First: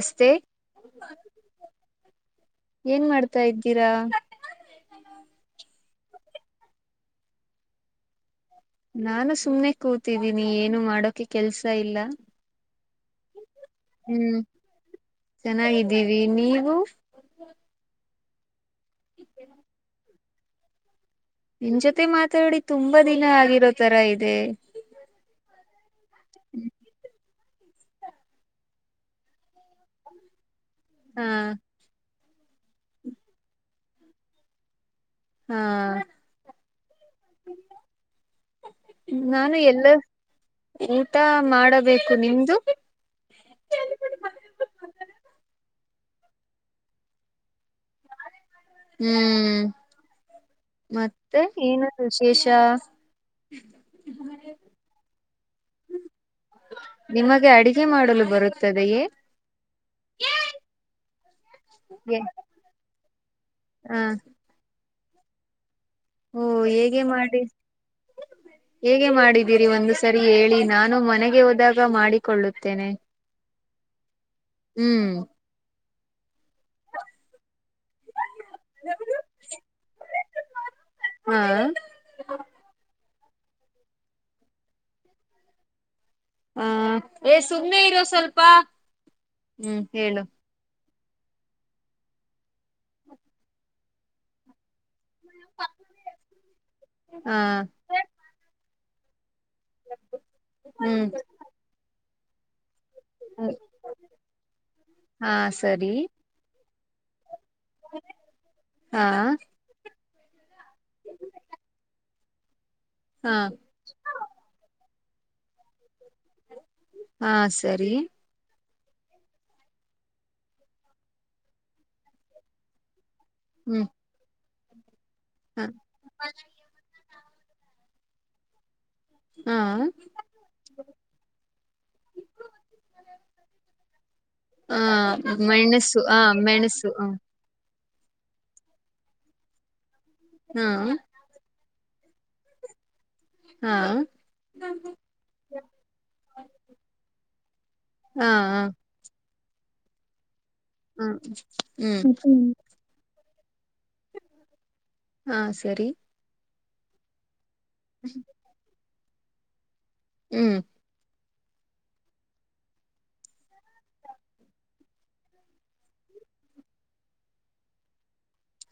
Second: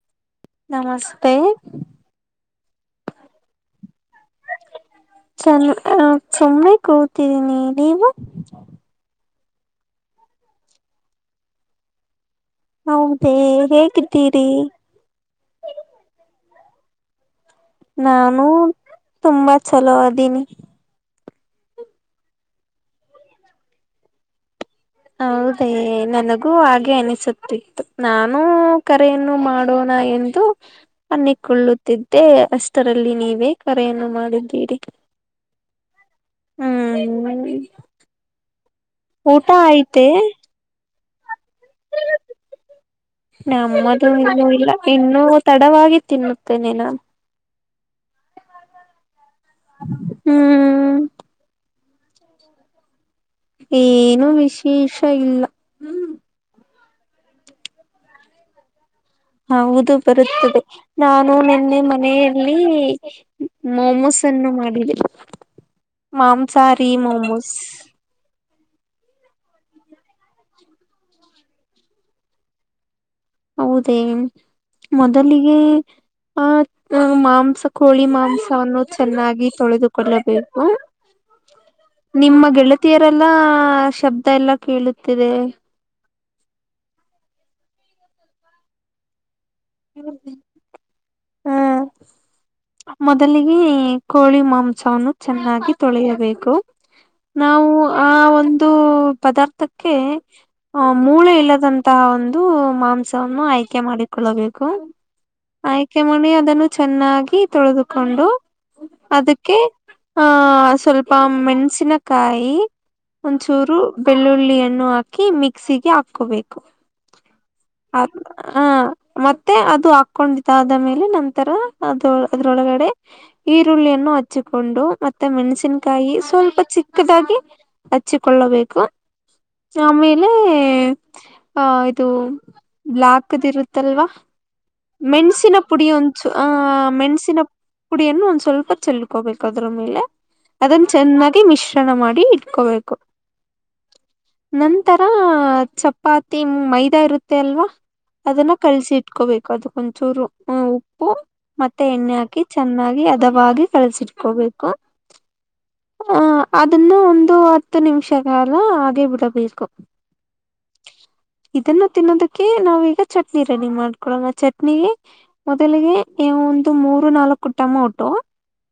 ನಮಸ್ತೆ ನಮಸ್ತೆ ಏನ್ ಮಾಡ್ತಾ ಇದ್ದೀರಾ ಚನ್ನ ಹ ಸುಮ್ಮನೆ ಕೂತಿದ್ದೀನಿ ನೀವು ನಾನು ಸುಮ್ನೆ ಕೂತಿದ್ದೀನಿ ಏನು ಮಾಡೋಕೆ ಕೆಲ್ಸ ಇಲ್ಲಾ ಹೌದೇ ಹ್ಮ್ ಹೇಗಿದ್ದೀರಿ ಚೆನ್ನಾಗಿದ್ದೀವಿ ನೀ ಹಲೋ ನಾನು ತುಂಬಾ ಚಲೋ ಅದೀನಿ ನಿನ್ ಜೊತೆ ಮಾತಾಡಿ ತುಂಬಾ ದಿನ ಆಗಿರೋ ತರ ಇದೆ ಹೌದೇ ನನಗೂ ಹಾಗೆ ಅನಿಸುತ್ತ ಇತ್ತು ನಾನು ಕರೆಯನ್ನು ಮಾಡೋಣ ಎಂದು ಹಾ ಅ್ಣ ಕೊಳ್ಳುತ್ತಿದ್ದ ಮತ್ತೆ ಅಷ್ಟರಲ್ಲಿ ನೀವೇ ಕರೆಯನ್ನು ಮಾಡಿದ್ದೀರಿ ಹಾ ಹ್ಮ್ ಊಟಾ ಆಯಿತೆ ತ್ತ ನಮ್ಮದು ಇನ್ನು ಇಲ್ಲ ಇನ್ನು ತಡವಾಗಿ ತಿನ್ನುತ್ತೇನೆೇನಾ ಹ್ಮ್ ಹ್ಮ್ ಮತ್ತೆ ಏನು ವಿುಶೇಷ ಏನುೂ ವಿಶೇಷ ಇಲ್ಲ ಹ್ಮ ನಿಮಗೆ ಅಡಿಗೆ ಮಾಡಲು ಬರುತ್ತದೆಯೇ ಹೌದು ಬರುತ್ತದೆ ನಾನು ನಿನ್ನೆ ಮನೆಯಲ್ಲಿ [unintelligible] ಹ ಮೊಮೋಸ್ನ ಮಾಡಿದೆ ಓ ಮಾಂಸಾರಿ ಹೇಗೆ ಮಾಡಿ ಮೊಮೋಸ್ ಹೇಗೆ ಮಾಡಿದೀರಿ ಒಂದು ಸರಿ ಹೇಳಿ ನಾನು ಮನೆಗೆ ಹೋದಾಗ ಮಾಡಿಕೊಳ್ಳುತ್ತೇನೆ. ಹೌದೇ ಹ್ಮ್ ಮೊದಲಿಗೆ ಆ ಮಾಂಸ ಕೋಳಿ ಮಾಂಸವನ್ನು ಚೆನ್ನಾಗಿ ತೊಳೆದುಕೊಳ್ಳಬೇಕು ಹಾ ನಿಮ್ಮ ಗೆಳತಿಯರು ಲ್ಲ ಶಬ್ದ ಎಲ್ಲಾ ಕೇಳುತ್ತಿದೆ ಹಾ ಏ ಸುಮ್ಮನೆ ಇರೋ ಸ್ವಲ್ಪ ಹ್ಮ್ ಹೇಳು ಹ್ಮ ಮೊದಲಿಗೆ ಕೋಳಿ ಮಾಂಸನು ಚೆನ್ನಾಗಿ ತೊಳೆಯಬೇಕು ಹಾ ನಾವು ಆ ಒಂದು ದು ಪದಾರ್ಥ ದಕ್ಕೆ ಆ ಹ್ಮ್ ಮೂಳೆ ಇಲ್ಲದಂತಹ ಒಂದು ಅದು ಅಂಸವನ್ನು ಆಯ್ಕೆ ಮಾಡಿಕೊಳ್ಳಬೇಕು ಹಾ ಸರಿ ಆಯ್ಕೆ ಮಾಡಿ ಚೆನ್ನಾಗಿ ಅದನ್ನು ತೊಳೆದುಕೊಂಡು ಹಾ ಅದಕ್ಕೆ ಆಹ ಸ್ವಲ್ಪ ಮೆಣಸಿನ ಕಾಯಿ ಹಾ ಒಂಚೂರು ಬೆಳ್ಳುಳ್ಳಿಯಣ್ಣು ಹಾಕ್ ಮಿಕ್ಸಿಗೆ ಆ ಹಕೋಬೇಕು ಹಾ ಸರಿ ಆ ಹ ಮತ್ತೆ ಮತ್ತೆ ಅದು ಹಾಕೊಂಡಿದ್ದ ಆದ ಮೇಲೆ ನಂತರ ಅದ ಅದ್ರೊಳಗಡೆ ಹ್ಮ್ ಈರುಳ್ಳಿಯನ್ನು ಹಚ್ಚಿ ಕೊಂಡು ಮತ್ತೆ ಮತ್ತೆ ಹಾ ಮೆಣಸಿನಕಾಯಿ ಸ್ವಲ್ಪ ಚಿಕ್ಕದಾಗಿ ಹಚ್ಚಿಕೊಳ್ಳಬೇಕು ಆಮೇಲೆ ಅ ಇದು ಬ್ಯಾಕ್ದ ಇರುತ್ತಲ್ವಾ ಹಾ ಮೆಣಸಿನ ಪುಡಿ ಮೆಣಸು ಒಂದು ಹ ಚುರ್ ಆ ಮೆಣಸು ಹ ಮೆಣಸಿನ ಪುಡಿಯನ್ನು ಒಂದ್ ಸ್ವಲ್ಪ ಚೆಲ್ಕೋಬೇಕು ಅದ್ರ ಮೇಲೆ ಹಾ ಅದನ್ನ ಚೆನ್ನಾಗಿ ಮಿಶ್ರ ಣ ಮಾಡಿ ಇಟ್ಕೋಬೇಕು ಹಾ ನಂತರ ಚಪಾತಿ ಮೈದಾ ಇರುತ್ತೆ ಅಲ್ವಾ ಹಾ ಅದನ್ನ ಹಾ ಕಳ್ಸಿ ಹಕೋಬೇಕು ಅದು ಕ ಒಂದಚೂರು ಹ್ಮ ಉಪ್ಪು ಮತ್ತೆ ಎಣ್ಣೆ ಹಾಕಿ ಹ್ಮ್ ಚೆನ್ನಾಗಿ ಅದ ವಾಗಿ ಕಳಸಿಟ್ಕೋಬೇಕು ಹಾ ಸರಿ ಅದನ್ನು ಒಂದು ಹತ್ತು ನಿಮಿಷ ಕಾಲ ಬಿಡಬೇಕು ಹ್ಮ್ ಇದನ್ನು ತಿನ್ನೋದಕ್ಕೆ ನಾವೀಗ ಚಟ್ನಿ ರೆಡಿ ಮಾಡವಿ ಳ ಚಟ್ನಿ ಮೊದಲಿಗೆ ನೀ ಒಂದು ಮೂರು ನಾಲ್ಕು ಟೊಮೊಟೊ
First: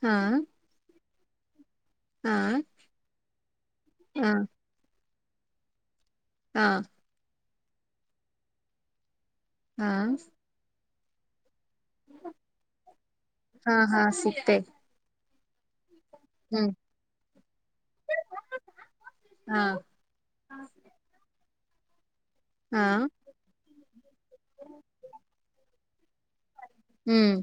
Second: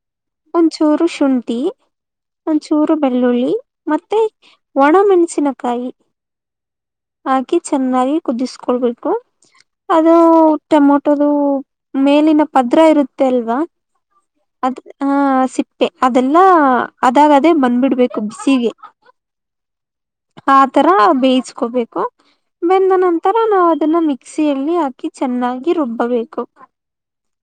ಹಾ ಒಂಚೂರುಷ ಶುಂಠಿ ಹಾ ಒಂಚೂರು ಬೆಳ್ಳುಳ್ಳಿ ಮತ್ತೆ ಹಾ ಒಣಮೆಣಸು ಸಿನಕಾಯಿ ಹಾ ಹಾಕಿ ಚೆನ್ನಾಗಿ ಕುದಿಸ್ಕೊಳ್ಬೇಕು ಹಾ ಅದು ಟಮೊ ಟೋದು ಮೇಲಿನ ಪದ್ರ ಇರುತ್ತೆ ಅಲ್ವಾ ಹಾ ಹಾ ಸಿಕ್ತೆ ಅದ ಹಾ ಸಿ ಅದೆಲ್ಲಾ ಹ್ಮ್ ಅದಾಗ ಅದೇ ಬಂದ್ಬಿಡ್ಬೇಕು ಬಿಸಿಗೆ ಹಾ ಆತರ ಬೇಯಿಸ ಹಕೋಬೇಕು ಹಾ ಬೆಂದ ನಂತರ ನಾವವು ಅದನ್ನ ಮಿಕ್ಸಿಯಲ್ಲಿ ಹಾಕಿ ಚೆನ್ನಾಗಿ ರುಬ್ಬ ಹಬೇಕು ಹ್ಮ್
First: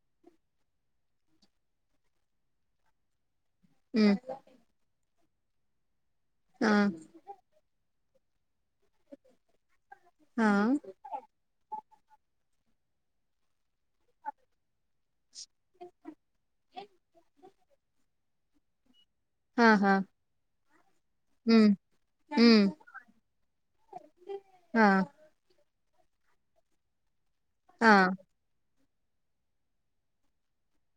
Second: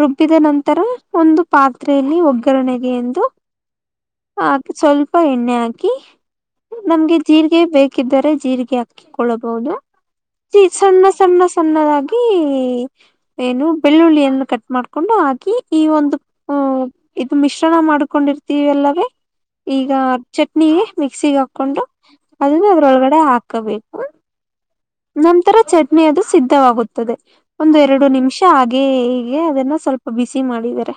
ರುಬ್ಬಿದ ನಂತರ ಒಂದು ಪಾತ್ರೆಯಲ್ಲಿ ಒಗ್ಗರಣೆಗೆ ಎಂದು ಹ್ಮ್ ಅದುೆ ಚಲ್ ಪ ಎಣ್ಣ ಆಾಕಿ ಹಾ ನಮ್ಗೆ ಜೀರಿಗೆ ಬೇಕ ಹಾಕಿದರೆ ಜೀರಿಗೆ ಹಾಕಿಕೊಳ್ಳಬಹುದು ಹಾ ಜ ಸಣ್ಣ ಸಣ್ಣ ಸಣ್ಣದಾಗಿ ಏನು ಬೆಳ್ಳುಳ್ಳಿಯನ್ನು ಕಟ್ ಮಾಡ್ಕೊಂಡು ಈ ಒಂದು ಅ ಇದು ಮಿಶ್ರಣ ಮಾಡ್ಕೊಂಡಿ ದ ಬಲ್ಲ ಬಿ ಹಾ ಈಗ ಹಾ ಚಟ್ನಿಗೆ ಮಿಕ್ಸಿಿಗೆ ಹ್ಮ್ ಹಾಕೊಂಡು ಹ್ಮ್ ಅದನ್ನ ಅದ್ರೊಳಗಡೆ ಹಾಕಬೇಕು ಹಾ ನಮ್ ತರ ಚ ೆ ಅದು ಸಿದ್ಧವಾಗುತ್ತದೆ ಒಂದ ಹಾ ಎರಡು ನಿಮಿಷ ಆಗ ಹೀಗೆ ಅದನ್ನ ಸ್ವಲ್ಪ ಬಿಸಿ ಮಾಡಿದರೆ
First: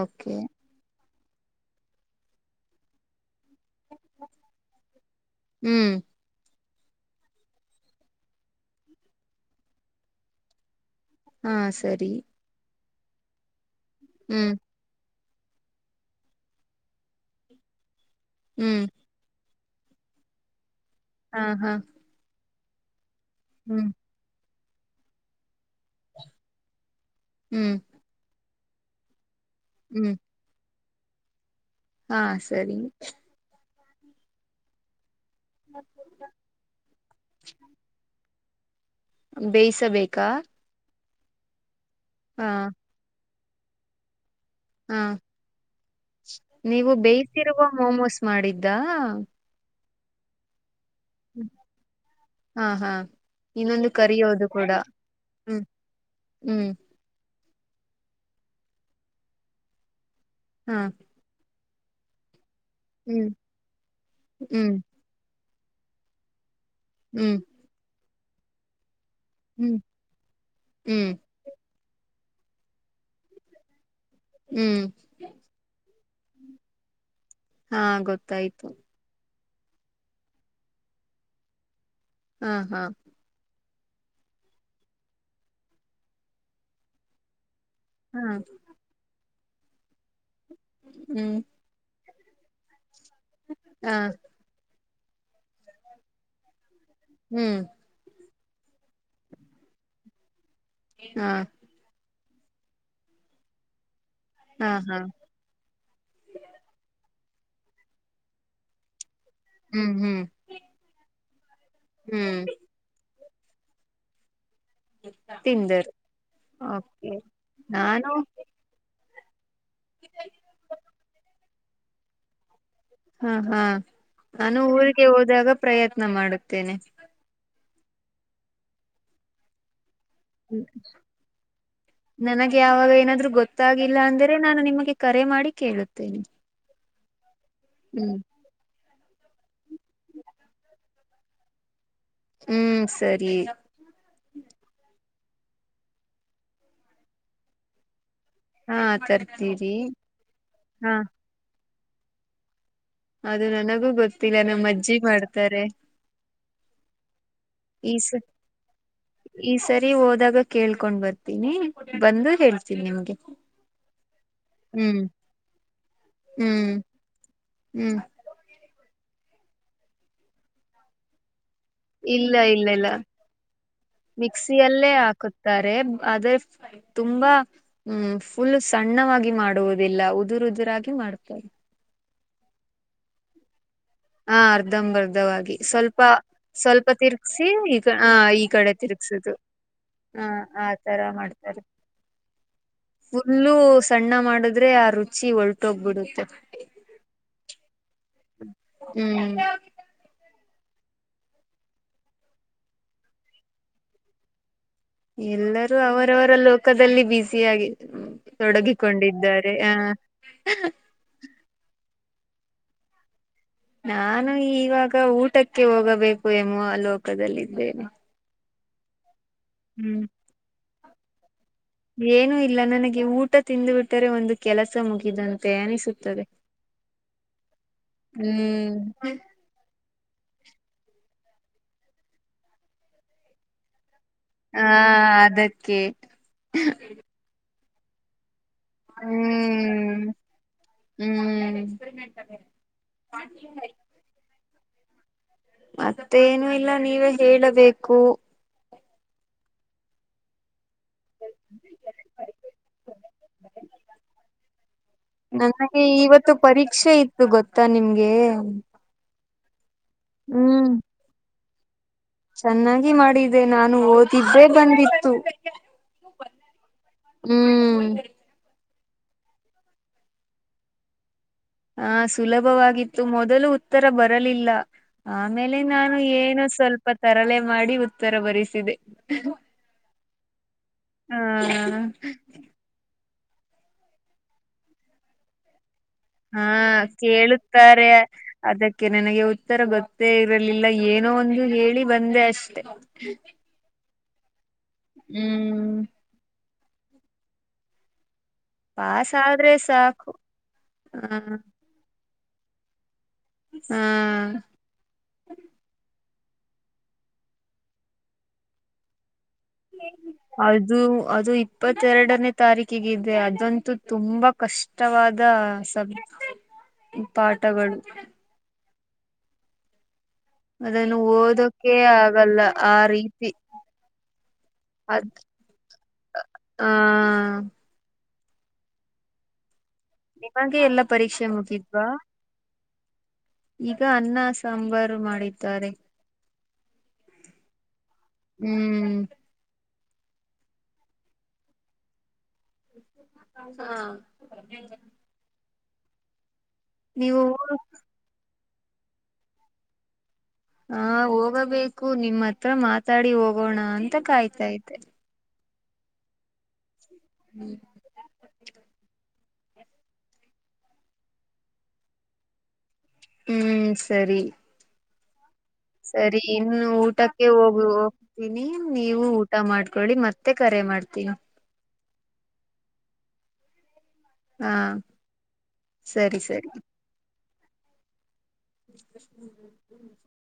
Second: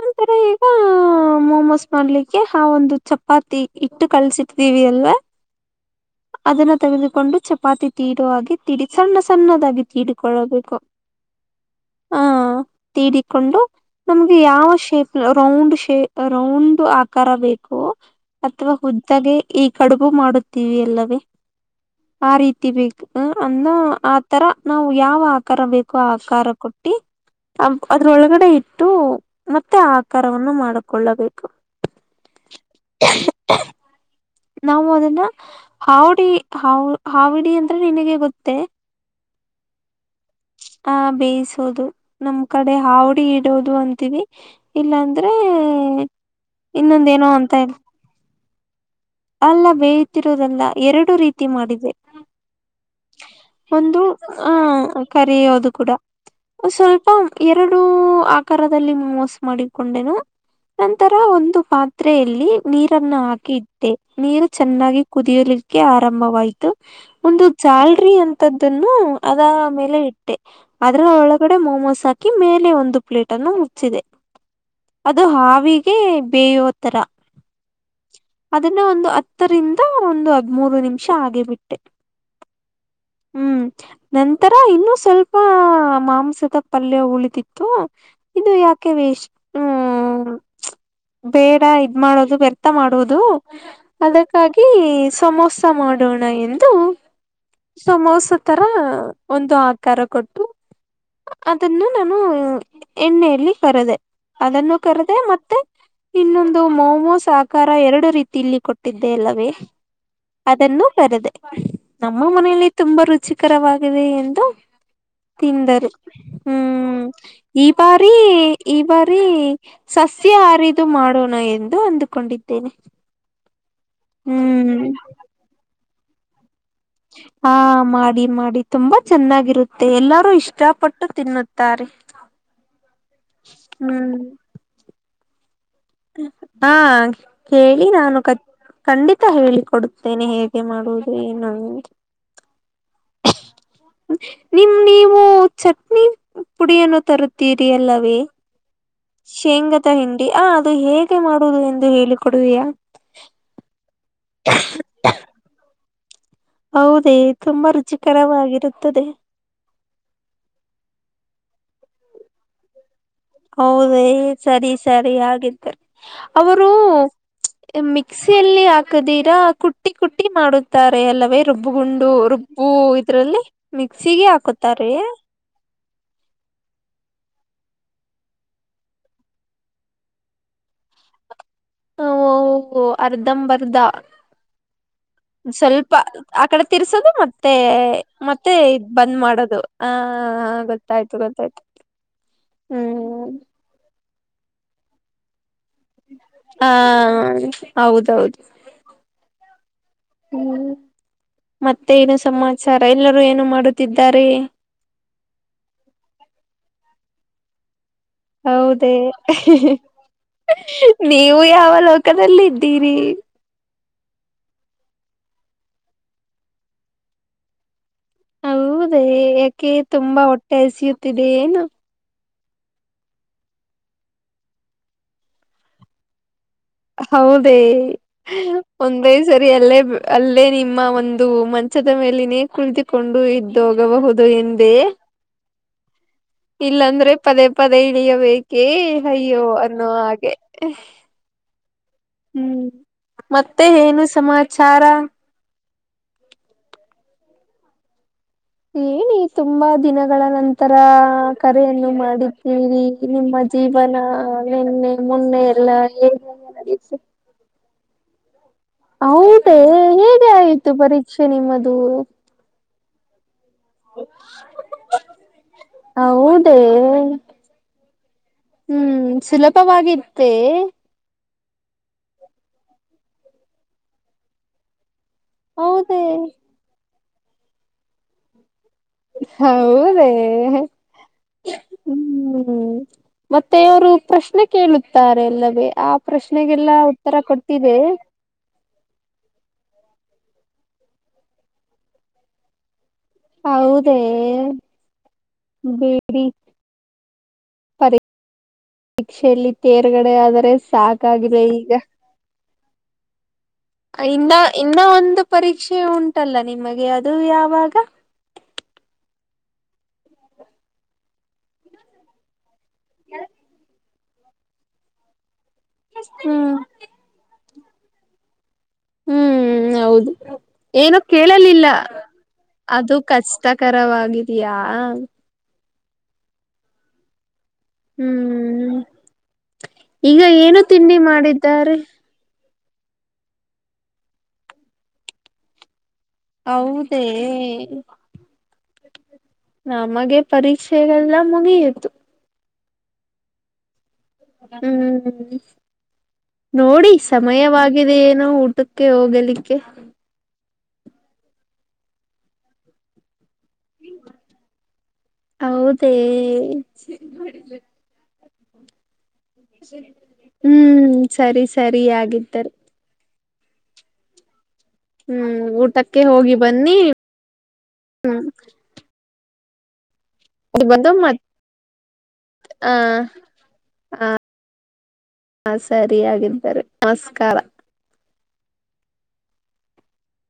ನಂತರ ಓಕೆ ಈಗ ಮೊಮೋಸ್ ಮಾಡ್ಲಿಕ್ಕೆ ಆ ಒಂದು ಚ ಚಪಾತಿ ಇಟ್ಟು ಕಲ್ಸಿಟ್ಟತೀವಿ ಅಲ್ವಾ ಹ್ಮ್ ಅದನ್ನ ತೆಗೆದುಕೊಂಡು ಚಪಾತಿ ತೀಡುವ ಹಾಗ ತಿಡಿ ಸಣ್ಣ ಸಣ್ಣದಾಗಿ ತೀಡಿಕೊಳ್ಳಬೇಕು ಹಾ ಸರಿ ಆ ತೀಡಿಕೊಂಡು ನಮ್ಗೆ ಹ್ಮ್ ಯಾವ ಶೇಪ್ ರೌಂಡ್ ಶೇ ರೌಂಡ್ ಆಕಾರ ಬೇಕು ಅಥವಾ ಹ್ಮ್ ಹುದ್ದಾಗೆ ಈ ಕಡುಬು ಮಾಡುತ್ತೀವಿ ಅಲವೇ ಹಾ ಹಾ ಆ ರೀತಿ [unintelligible] ಹೂ ಅಮ್ಮಾ ಹ್ಮ್ ಆ ತರ ನಾವು ಯಾವ ಆಕಾರ ಬೇಕು ಆ ಆಕಾರ ಕೊಟ್ಟ ಹ್ಮ್ ಅದ್ರೊಳಗಡೆ ಇಟು ಟು ಮತ್ತೆ ಹ್ಮ್ ಆಕಾರವನ್ನು ಮಾಡ ಕೊಳ್ಳಬೇಕು ಹಾ ಸರಿ ನಾವು ಮದಣ ಹಾಾವಡಿ ಹಾ ಹಾಾವಡಿ ಅಂದ್ರೆ ನಿನಗೆ ಗೊತ್ತ ಮತ್ತುೆ ಬೇಯ್ಿಸಬೇಕಾ ಆ ಬೇಯಿಸೋದು ನಮ್ ಕಡೆ ಹಾವಡಿ ದುದು ಅಂತೀವಿ ಇಲ್ಲಾ ಹಾ ಅಂದ್ರೆ ಇನ್ನೊಂದ ಏನೋ ಅಂತರಾ ದಾ ಅಲ್ಲವೇ ತಿರುವುದಲ್ಲ ಎರಡು ರೀತಿ ಮಾಡಿದೆ ಹಾ ಹಾ ಇನ್ನೊಂದು ಒಂದು ಕರಿಯೋದು ಆ ಕೂಡ ಹ್ಮ್ ಕರಿಯೋದು ಕೂಡ ಹ್ಮ್ ಸ್ವಲ್ಪ ಎರಡು ಆಕಾರದಲ್ಲಿ ಮೋಸ್ ಮಾಡಕೊಂಡೆನು ಹಾ ನಂತರ ಒಂದು ಪಾತ್ರೆಯಲ್ಲಿ ನೀರನ್ನು ಹ್ಮ್ ಹಾಕಿ ಇಟ್ಟೆ ನೀರು ಹ್ಮ್ ಚೆನ್ನಾಗಿ ಕುದಿಯಲಿ ಕೆ ಆರಂಭವಾಯ್ತು ಹ್ಮ್ ಅಲ್ರಿ ಅಂತದ್ದನ್ನು ಅದ ಹ್ಮ್ ಆಮೇಲೆ ಇಟ್ಟೆ ಅದ್ರ ಹ್ಮ್ ಒಳಗಡೆ ಮಾೊಮೋಸ್ ಹಾಕ ಹಾಕಿ ಮೇಲೆ ಒಂದು ಪ್ಲೇಟ್ ಅನ್ನು ಮುಚ್ಚಿದೆ ಹ್ಮ್ ಅದು ಹಾವಿ ಬೇಯೋ ತರ ಹಾ ಗೊತ್ತಾಯ್ತು ಅದನ್ನ ಒಂದು ಹತ್ತರಿಂದ ಒಂದು ಹದ್ಮೂರು ನಿಮಿಷ ಆಗಿ ಬಿಿಟ್ಟೆ ಹಾ ಹಾ ನಂತರ ಇನ್ನುೂ ಸ್ವಲ್ಪ ಮಾಂಸದ ಪಲ್ಯ ಉಳತಿತ್ತು ವಾ ಹಾ ಇದು ಯಾಕೆ ವಷ್ಟ ಹ್ಮ್ ಬೇಡ ಇದ್ದ ಮಾಡೋದು ವ್ಯರ್ಥ ಮಾಡುವುದು ಹಾ ಅದಕ್ಕಾಗಿ ಸಮೋಸ ಮಾಡೋಣ ಎಂದು ಹ್ಮ್ ಸಮೋಸ ತರ ಒಂದು ಆಕಾರ ಕೊಟ್ಟು ಹಾ ಅದನ್ನು ನಾನು ಹ್ಮ ಎಣ್ಣೆಯಲ್ಲಿ ಕರದೆ ಹಾ ಅದನ್ನು ಹಾ ಕರೆದೆ ಮತ್ತೆ ಇನ್ನೊಂದು ಮೊಮೋಸ್ ಸಾಹಕಾರ ಎರಡು ರೀತಿಯ ಇಲ್ಲಿ ಕೊಟ್ಟಿದೆ ಅ ಅಲ್ಲವೇ ಹ್ಮ್ ಹ್ಮ್ ಅದನ್ನು ಬರೆದೆ ಹಾ ನಮ್ಮ ಹ್ಮ್ ಮನೇಲಿ ತುಂಬಾ ರು ರುಚಿಕರವಾಗಿದೆ ಎಂದು ತಿಂದರೆ ತಿಂದರು ಹ್ಮ್ ಓಕೆ ಈ ನಾನು ಬಾರಿ ಈ ಬಾರಿ ಸಸ್ಯ ಹರಿದು ಮಾಡೋಣ ಎಂದು ಅಂದುಕೊಂಡಿದ್ದೇನೆ ಹಾ ಹಾ ನಾನು ಹ್ಮ್ ಊರಿಗೆ ಹೋದಾಗ ಪ್ರಯತ್ನ ಮಾಡುತ್ತೇನೆ ಹಾ ಮಾಡಿ ಮಾಡಿ ತುಂಬಾ ಚೆನ್ನಾಗಿರುತ್ತೆ ಮ ಎಲ್ಲರೂ ಇಷ್ಟಪಟ್ಟು ತಿನ್ನುತ್ತಾರೆ ನನಗೆ ಯಾವಾಗ ಏನಾದ್ರು ಗೊತ್ತಾಗಿಲ್ಲ ಹ್ಮ್ ಅಂದರೆೆ ನಾನು ನಿಮಗೆ ಕರೆ ಮಾಡಿ ಕೇಳುತ್ತೇನೆ. ಹಾ ಕೇಳಿ ಹ್ಮ್ ನಾನು ಕ ಖಂಡಿತಾ ಹೇಳಿಿಕ ಕೊಡುತ್ತೇನೆ ಹೇಗೆ ಮಾಡುವುದು ಏನುಂದ ಹ್ಮ್ ಸರಿ ನಿಮ ನೀ ನೀವು ಚಟ್ನಿ ಪುಡಿಯನ್ನು ತರುತ್ತೀರಿ ಎಲ್ಲವೇ ಹಾ ತರ್ತೀರಿ ಶೇಂಗದಾ ಹಿಂಡಿ ಆ ಅದು ಹಾ ಹೇಗೆ ಮಾಡುದು ಎ ಹೇಳಿ ಕೊೊಡುವಿಯಾ ಅದು ನನಗೂ ಗೊತ್ತಿಲ್ಲ ನಮ್ಮ ಅಜ್ಜಿ ಮಾಡ್ತಾರೆ ಹೌದೇ ತುಂಬಾ ಈ ಸ ರುಚಿಕರವಾಗಿರುತ್ತದೆ ಸರಿ ಹೋದಾಗ ಕೇಳ್ಕೊಂಡ್ ಬರ್ತ ಹತನಿ ಬಂದು ಹೇಳ್ತೀನಿ ನಿಮ್ಗೆ ಹೌದೇ ಸರಿ ಹ್ಮ್ ಸರಿ ಹಾಗಗಿದ್ದಾರೆ ಅವರು ಹ್ಮ್ ಹ್ಮ್ ಮಿಕ್ಸಿಯಲ್ಲಿ ಹಾ ಹಾಕದೀರಾ ಕುಟ್ಟಿ ಕುಟ್ಟಿ ಮಾಡುತ್ತಾರೆ ಅಲ್ಲವೇ ರುಬ್ಬುಗುಂಡು ಇಲ್ಲ ಇಲ್ಲ ರುಬ್ಬು ಇಲ್ಲ ಇದ್ರಲ್ಲಿ ಮಿಕ್ಸಿಗೆ ಹಾಕುತ್ತಾರೆ ಮಿಕ್ಸಿಯಲ್ಲೇ ಹಾಕುತ್ತಾರೆ ಆದ್ರ ತುಂಬಾ ಹ್ಮ್ ಫುಲ್ ಸಣ್ಣವಾಗಿ ಮಾಡುವುದಿಲ್ಲ ಉದುರು ಉದುರಾಗಿ ಮಾಡ್ತಾರೆ ಹ ಓಹಓ ಅರ್ಧಂಬರ್ಧ ಹಾ ಅರ್ಧಂಬರ್ಧವಾಗಿ ಸ್ವಲ್ಪ ಆ ಕಡೆ ಸ್ವಲ್ಪ ತಿರ್ಸೋದು ತಿರ್ಗ್ಸಿ ಮತ್ತೆ ಈ ಹ ಈ ಮತ್ತೆ ಕಡೆ ಇದ್ ಬಂದ್ ತಿರ್ಗ್ಸದು ಮಾಡೋದು ಆ ಹ ಆ ತರ ಗೊತ್ತಾಯ್ತು ಮಾಡ್ತಾರೆ ಗೊತ್ತಾಯ್ತು ಹ್ಮ್ ಫುಲ್ಲು ಸಣ್ಣ ಮಾಡಿದ್ರೆ ಆ ರುಚಿ ಹೊಲ್ ಹಾ ಹೌದೌದು ಹ್ಮ್ ಹೂ ಮತ್ತೆ ಏನು ಸಮಾಚಾರ ಎಲ್ಲರೂ ಏನು ಮಾಡುತ್ತಿದ್ದಾರೆ ಎಲ್ಲರೂ ಅವರವರ ಲೋಕದಲ್ಲಿ ಬ್ಯುಸ ಆಗ ಹೌದ ನೀವು ಯಾವಲ ಪಕ್ಕದಲ್ಲ ಇದ್ದೀರಿ ನಾನು ಇವಾಗ ಊಟಕ್ಕೆ ಹೋಗಬೇಕು ಎಂಬುವ ಲೋಕದಲ್ಲಿದ್ದೇನೆ ಹೌದೇ ಏಕೆ ಹ್ಮ್. ತುಂಬಾ ಹೊಟ್ಟೆ ಹಸು ಿದೆ ಏನು ಏನೂ ಇಲ್ಲ ನನಗೆ ಊಟ ತಿಂದು ಬಿಿಟ್ಟರೆ ಒಂದು ಕೆಲಸ ಮುಗಿದಂತೆ ಅನಿಸುತ್ತದೆ ಹೌದೇ ಹ್ಮ್ ಒಂದೇ ಸರಿ ಅಲ್ಲೇ ಅಲ್ಲೇ ನಿಮ್ಮ ಒಂದು ಮಂಚದ ಮೇಲಿನೇ ಕುಳಿತುಕೊಂಡು ಇದ್ದೋಗಬಹುದು ಇದು ಹಿಂಡಿ ಕೆ ಇಲ್ಲಂದ್ರೆ ಪದೇ ಪಡೆ ಇಡಿಯಬೇಕು ಏ ಅಯ್ಯೋ ಅನ್ನೋ ಹ್ಮ್ ಹಾಗೆ ಹ್ಮ್ ಹೂ ಮತ್ತೆ ಏನು ಸಮಾಚಾ ರಾ ಚಾರಾ ಮತ್ತೇನು ಇಲ್ಲ ನೀವೆ ಹೇಳಬೇಕು ಏನಿ ತುಂಬಾ ದಿನಗಳ ನಂತರಾ ತರ ಕರೆಯನ್ನು ಮಾಡಿದ್ದೀರಿ ನಿಮ್ಮ ಜೀವನ ನಿನ್ನೆ ಮೊನ್ನೆ ಎಲ್ಲ ನನಗೆ ಹೇಗೆ ಇವತ್ತು ಇತ್ತು ಹೂ ಹೌದೆ ಹೇಗೆ ಆಯತು ಪರೀಕ್ಷೆ ನಿಮ್ಮದ [unintelligible] ಚೆನ್ನಾಗಿ ಮಾಡಿದ್ದ ದೆ ನಾನು ಓದಿದ್ರೆ ಬಂದಿತ್ತು ಹೌದೇ ಹೂ ಹೂ ಸುಲಭವಾಗಿತ್ತೆ ಹಾ ಸುಲಭವಾಗಿತ್ತು ಮೊದಲು ಉತ್ತರ ಬರಲಿಲ್ಲ ಆಮೇಲೆ ನಾನು ಹೌದೇ ಏನೋ ಸ್ವಲ್ಪ ಸ್ವಲ್ಪ ತರಲೆ ಮಾಡಿ ಉತ್ತರ ಬರಿಸಿದೆ ಹೌದೇ ಹಾ ಹೂ ಮತ್ತೆ ಅವರು ಪ್ರಶ್ನೆ ಕೇಳುತ್ತಾರೆ ಇಲ್ಲವೇ ಆ ಹಾ ಪ್ರಶ್ನೆಗೆಲ್ಲ ಉತ್ತರ ಕೊಡ್ತಿದೆ ಕೇಳುತ್ತಾರೆ ಅದಕ್ಕೆ ನನಗೆ ಉತ್ತರ ಗೊತ್ತು ಇರಲಿಲ್ಲ ಏನೋ ಒಂದು ಹೇಳಿ ಬಂದೆ ಅಷ್ಟೆ ಹೌದ ದೇ ಹೂ ಪ [unintelligible] ಪಾಸ್ ಆದ್ರೆ ಶಿಕ್ಷೆಯಲ್ಲಿ ಸಾಕು ತೇರ್ಗಡೆ ಆದರೆ ಹ ಸಾಕಾಗಿದೇ ಈಗ ಹಾ ಇನ್ನ ಇನ್ನ ಒಂದು ಪರೀಕ್ಷೆ ಉಂಟು ಲ್ಲ ನಿಮಗೆ ಅದು ಯಾವಾಗ ಅದು ಅದು ಇಪ್ಪತ್ತೆರಡನೇ ತಾರೀಕು ಕ್ಕಗಿದ್ರೆ ಅದಂತೂ ತುಂಬಾ ಕಷ್ಟವಾದ ಸ ಹ್ಮ್ ಪಾ ತಗಳು ಹ್ಮ್ ಹೌದು ಅದನ್ನು ಏನೋ ಕೇಳಲಿಲ್ಲ ಓದೋಕೆ ಆಗಲ್ಲ ಆ ಅದು ರೀತಿ ಕಷ್ಟಕರವಾಗಿದಯಾ ಹಾ ಹ್ಮ್ ಈಗ ನಿಮಗೆ ಏನು ಎಲ್ಲ ತಿಂಡಿ ಪರೀಕ್ಷೆ ಮಾಡಿದ್ದಾರೆ ಮುಗಿದ್ವಾ ಈಗ ಅನ್ನ ಸಾಂಬಾರು ಮಾಡಿದ್ದಾರೆ ಹೌದೇ ಹ್ಮ್ ನಮಗೆ ಪರೀಕ್ಷೆಗೆಲ್ಲ ಮುಗಿಯಿತು ಹಾ ಹ್ಮ್ ನೋಡಿ ನೀವು ಸಮಯವಾಗಿದೆ ಏನೋ ಮತ್ತಕ್ಕೆ ಹೋಗಲಿಕ್ಕೆ ಹ ಹೋಗಬೇಕು ನಿಮ್ಮ ಹತ್ರ ಮಾತಾಡಿ ಹೋಗ ಹೋಗೋಣ ಅಂತ ಕಾಯ್ತಾಯ್ತೆ ಹೌದೇ ಚೇಜ್ ಮಾಡಿದ ಹ್ಮ್ ಸರಿ ಸರಿ ಆಗಿದ್ದಿದ್ದಾರೆ ಹ್ಮ್ ಸರಿ ಹ್ಮ್ ಊಟಕ್ಕೆ ಸರಿ ಹೋಗಿ ಇನ್ನು ಬನ್ನಿ ಊಟಕ್ಕೆ ಹೋಗ ಹ್ಮ್ ಹೋಗ್ತೀನಿ ನೀವು ಊಟ ಮಾಡ್ಕೊಳ್ಳಿ ಮತ್ತೆ ಮತ್ತೆ ಕರೆ ಬಂದು ಮಾಡ್ತೀವಿ ಮತ್ ಆ ಹಾ ಹ ಸರಿ ಆಗರ್ತಾರೆ ನಮಸ್ಕಾರ [inaudible]